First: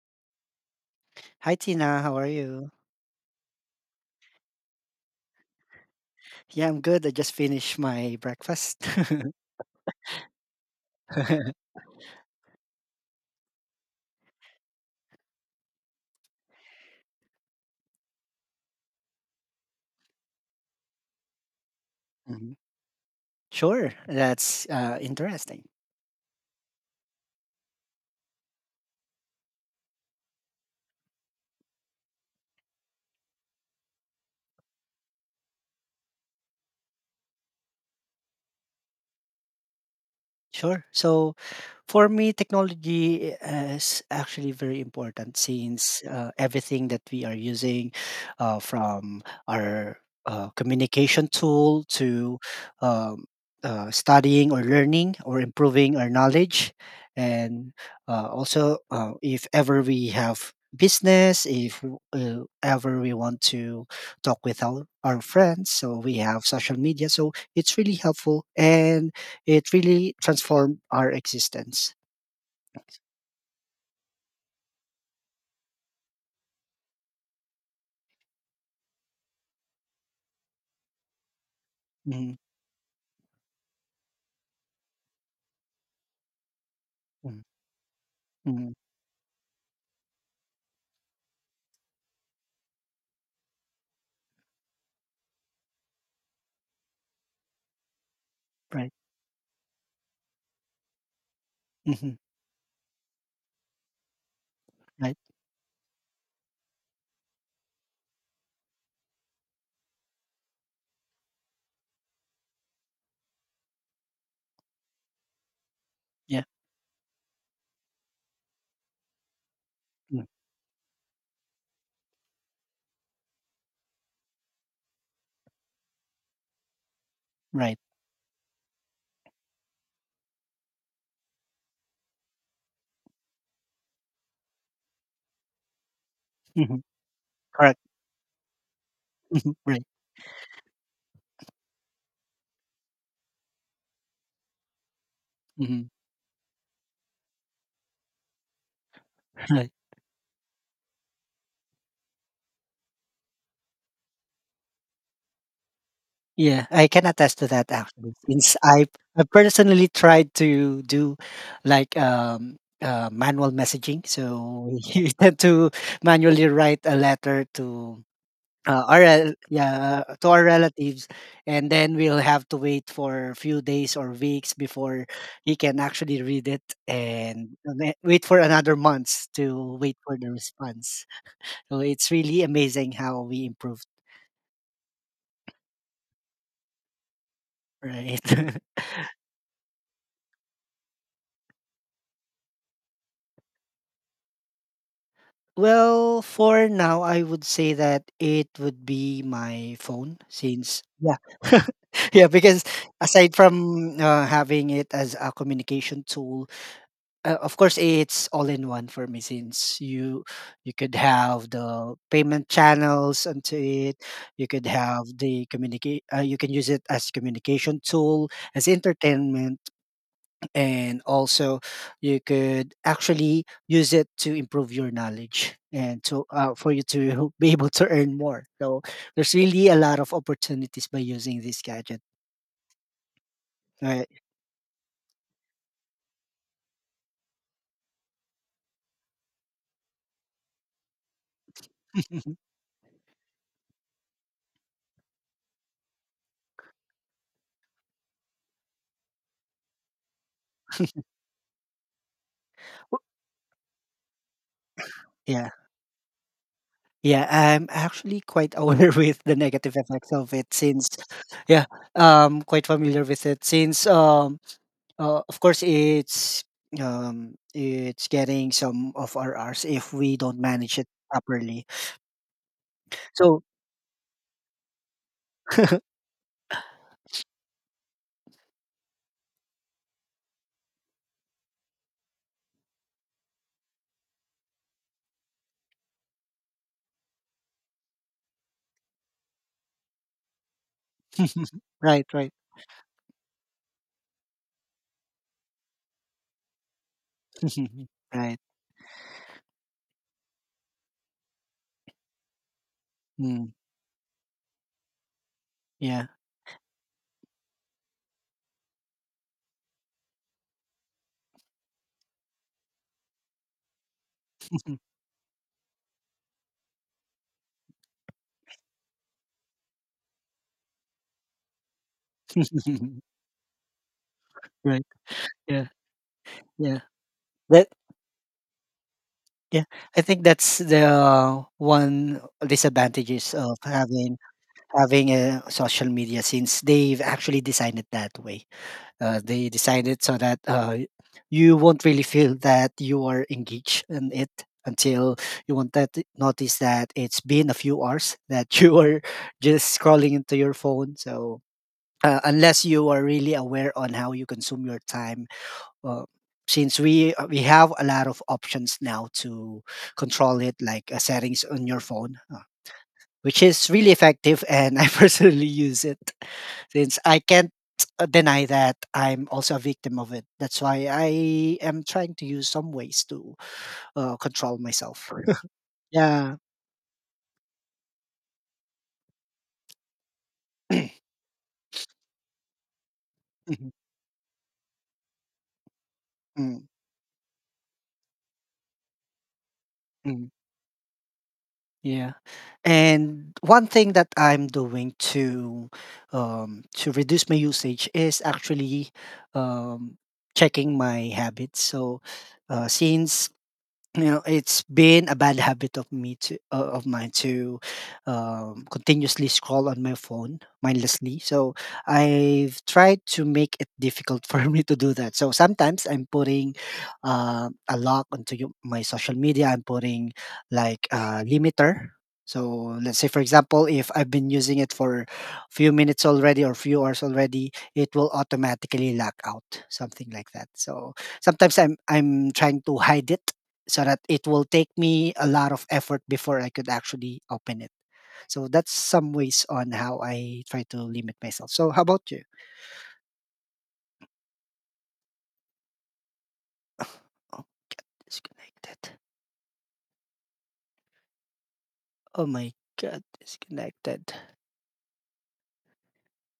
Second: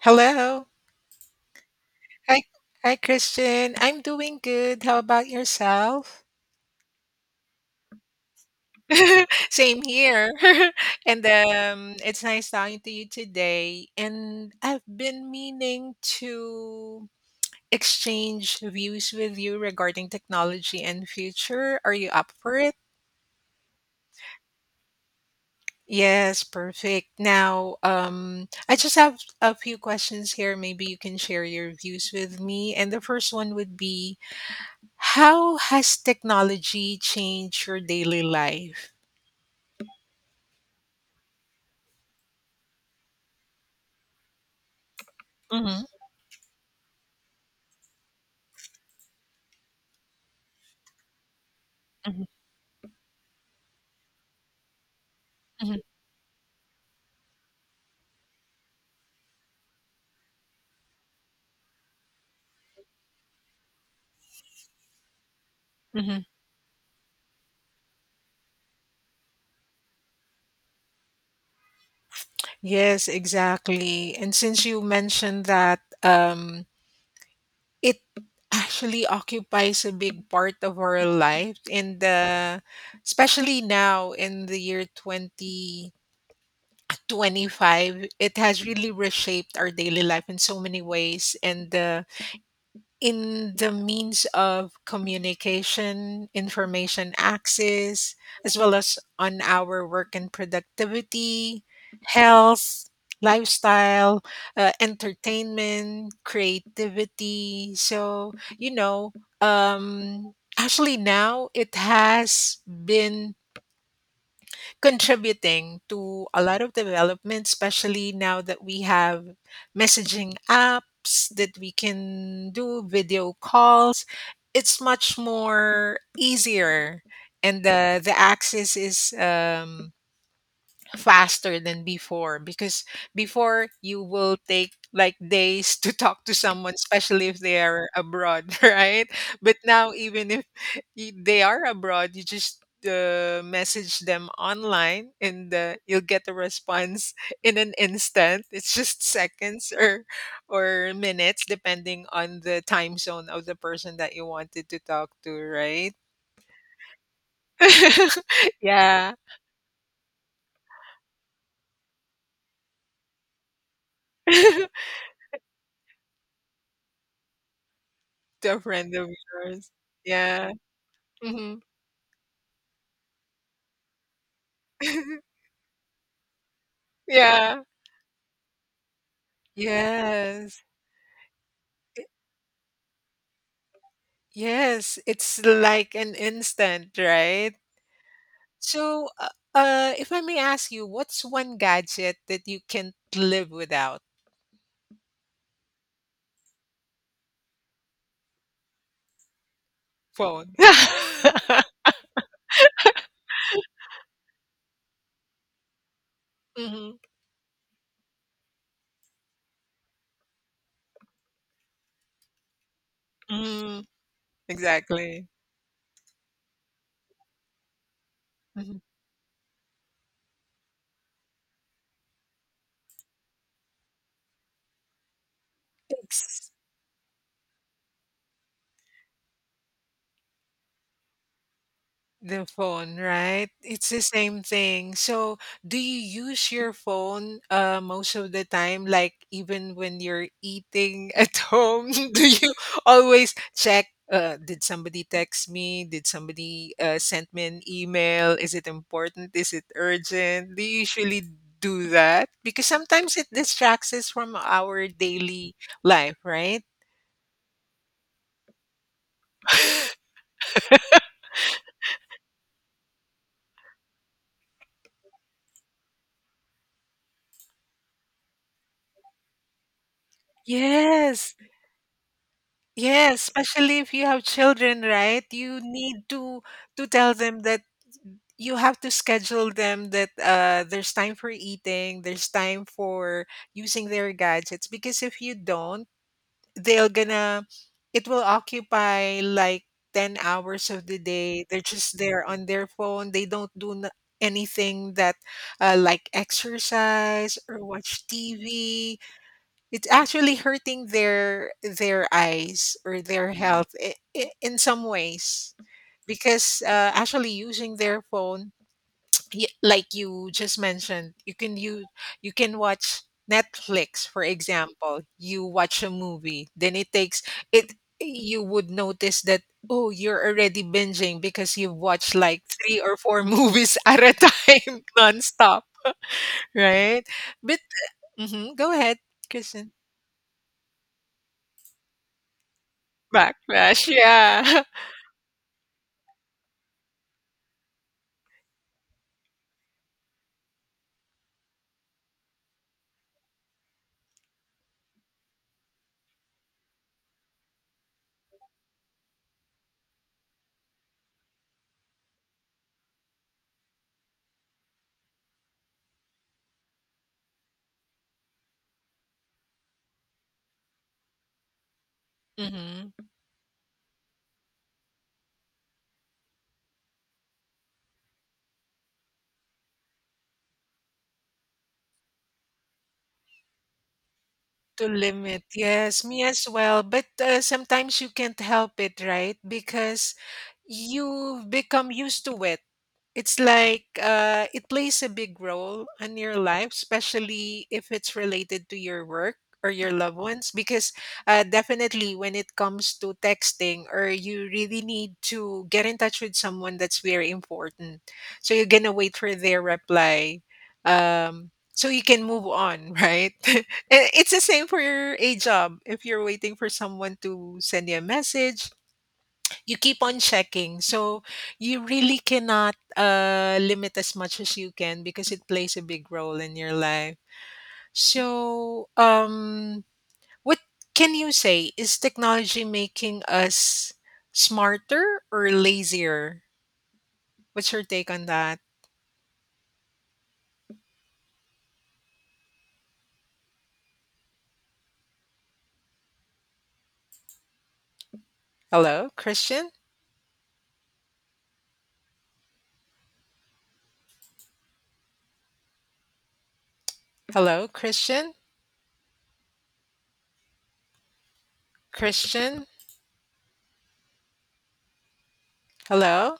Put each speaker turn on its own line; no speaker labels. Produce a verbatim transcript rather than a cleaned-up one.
Hello.
Hi Tina, how are
Hi.
you?
Hi, Christian. I'm doing good. How about yourself?
Yeah, I'm good. I just finished my breakfast.
Same here. and um, It's nice talking to you today. And I've been meaning to exchange views with you regarding technology and future. Are you up
Mhm.
for it?
Sure, that's uh, interesting.
Yes, perfect. Now, um, I just have a few questions here. Maybe you can share your views with me. And the first one would be, how has technology changed your daily life?
Sure. So for me, technology eh, is actually very important
Mhm,
since uh, everything that we are using, uh, from our uh, communication tool
mhm,
to um, uh, studying or learning or
mhm,
improving our knowledge, and uh, also uh, if ever we have business, if uh, ever we want to talk with our, our friends, so we
mhm.
have social media. So it's really helpful and it really transformed our existence.
Yes, exactly. And since you mentioned that um, it actually occupies a big part of our life in
Mhm,
the, especially now in the year
mhm,
twenty twenty-five, it has
mhm.
really reshaped our daily life in so many ways. And uh, In the means of communication, information access, as well
Right.
as on our work and productivity,
Mhm,
health, lifestyle, uh,
right.
entertainment, creativity. So, you know, um, actually, now it has been contributing to
Yeah.
a lot of development, especially now that we have
Mm,
messaging apps that we can do video calls. It's much more easier, and
right.
the the access is um, faster than before, because before you will take like days to talk to someone,
Mhm,
especially if they
correct.
are abroad. Right?
Mhm,
But
right.
now, even if y- they are abroad, you just uh, message them online, and uh,
Mhm,
you'll get a response in an instant. It's just
right.
seconds or or minutes, depending on the time zone of the person that you wanted to talk to, right?
Yeah, I can attest to that actually. Since I
Yeah.
I personally tried to do like um uh, manual messaging,
To
so you tend to manually write a letter to
a
uh,
friend
our
of
rel-
yours.
yeah, to our
Yeah.
relatives,
Mhm.
and then we'll have to wait for a few days or weeks before he can actually read it, and
Yeah.
then wait for another month to wait for the
Yes.
response. So
I
it's really amazing how we improved,
Yes, it's like an instant, right?
right?
So, uh, uh, if I may ask you, what's one gadget that you can't live without?
Well, for now, I would say that it would be my phone
Phone.
since, yeah. Yeah, because aside from uh, having it as a communication tool,
Mhm.
uh, of course, it's all in one for me since you you could have the payment channels onto
Mm. Mm,
it, you could have
exactly.
the communicate, uh, you can use it as communication tool, as
Mhm.
entertainment, and also you could actually use it to improve your knowledge and to
Thanks.
uh, for you to be able to earn more, so there's really a lot of opportunities by using this gadget,
The phone, right? It's the
right?
same thing. So, do you use your phone uh most of the time, like even when you're eating at home? Do you always check, uh, did somebody text me? Did somebody uh send me an email? Is it important? Is it urgent? Do you usually do that? Because
W-
sometimes it distracts us from our
yeah
daily life, right?
yeah, I'm actually quite aware with the negative effects of it since, yeah, um quite familiar with it since um Uh, of course, it's um, it's getting some of our hours if we don't manage it
Yes.
properly.
Yes,
So,
especially if you have children, right? You need to to tell them that you have to schedule them, that uh there's time for eating, there's time for using their gadgets, because if you don't, they'll gonna it will occupy like ten hours of the day. They're just
right,
there
right,
on their phone. They don't do n- anything, that uh, like exercise or watch
right.
T V. It's actually hurting their their eyes or their, Mm,
Mm,
health I I in some ways,
yeah,
because, uh, actually using their phone, y like you just mentioned, you can use you can watch Netflix, for example. You watch a movie, then it takes it you would notice that, "Oh, you're already binging because you've watched, like, three or four movies at a time
right.
nonstop,"
Yeah, yeah.
right? But
That
mhm, go ahead,
yeah.
Kristen.
I think that's the one disadvantages of
Backlash,
having
yeah.
having a social media since they've actually designed it that way. Uh, they decided so that uh, you won't really feel that you are engaged in it until you won't that notice that it's been a few hours that you are just scrolling into your phone. So uh, unless you are really aware on how you consume your time, uh, since we uh, we have a lot of options now to control it, like uh, settings on your phone. Uh,
Mhm.
which is really effective, and I personally use it since I can't uh, deny that I'm also a victim of it. That's why I am trying to use some ways to uh, control
To
myself.
limit, yes, me
Yeah.
as well. But uh, sometimes you can't help it, right? Because you've become used to it. It's
Mhm.
like uh, it plays a big role in your
Mm,
life, especially if it's related to your work or your loved
mm.
ones. Because uh,
Yeah.
definitely, when it comes to
And one
texting,
thing
or
that
you
I'm
really
doing
need to
to
get in touch with
um,
someone
to
that's
reduce
very
my usage
important,
is
so you're
actually
gonna wait for their
um,
reply,
checking my
um,
habits.
so
So
you can move
uh,
on,
since
right? Eh,
you know,
it's the
it's
same for
been
your
a
a
bad habit
job.
of
If
me
you're
to
waiting for
uh, of mine
someone
to
to send you a
um,
message,
continuously scroll
you
on my
keep on
phone
checking.
mindlessly.
So
So
you really
I've
cannot
tried to make
uh,
it
limit as
difficult for
much as
me
you
to do
can,
that.
because
So
it plays a
sometimes I'm
big role
putting
in your life.
uh, a lock onto yo- my
So,
social media. I'm
um,
putting
what
like
can
a
you say?
limiter.
Is technology
So let's say, for
making
example, if
us
I've been using it for
smarter or
few minutes
lazier?
already or few hours already,
What's your
it will
take on that?
automatically lock out, something like that. So sometimes I'm I'm trying to hide it so that it will take me a lot of effort before I could actually open it. So that's
Hello,
some ways on
Christian?
how I try to limit myself. So how about you? Oh,
Hello, Christian?
disconnected. Oh my
Christian?
god, disconnected.
Hello?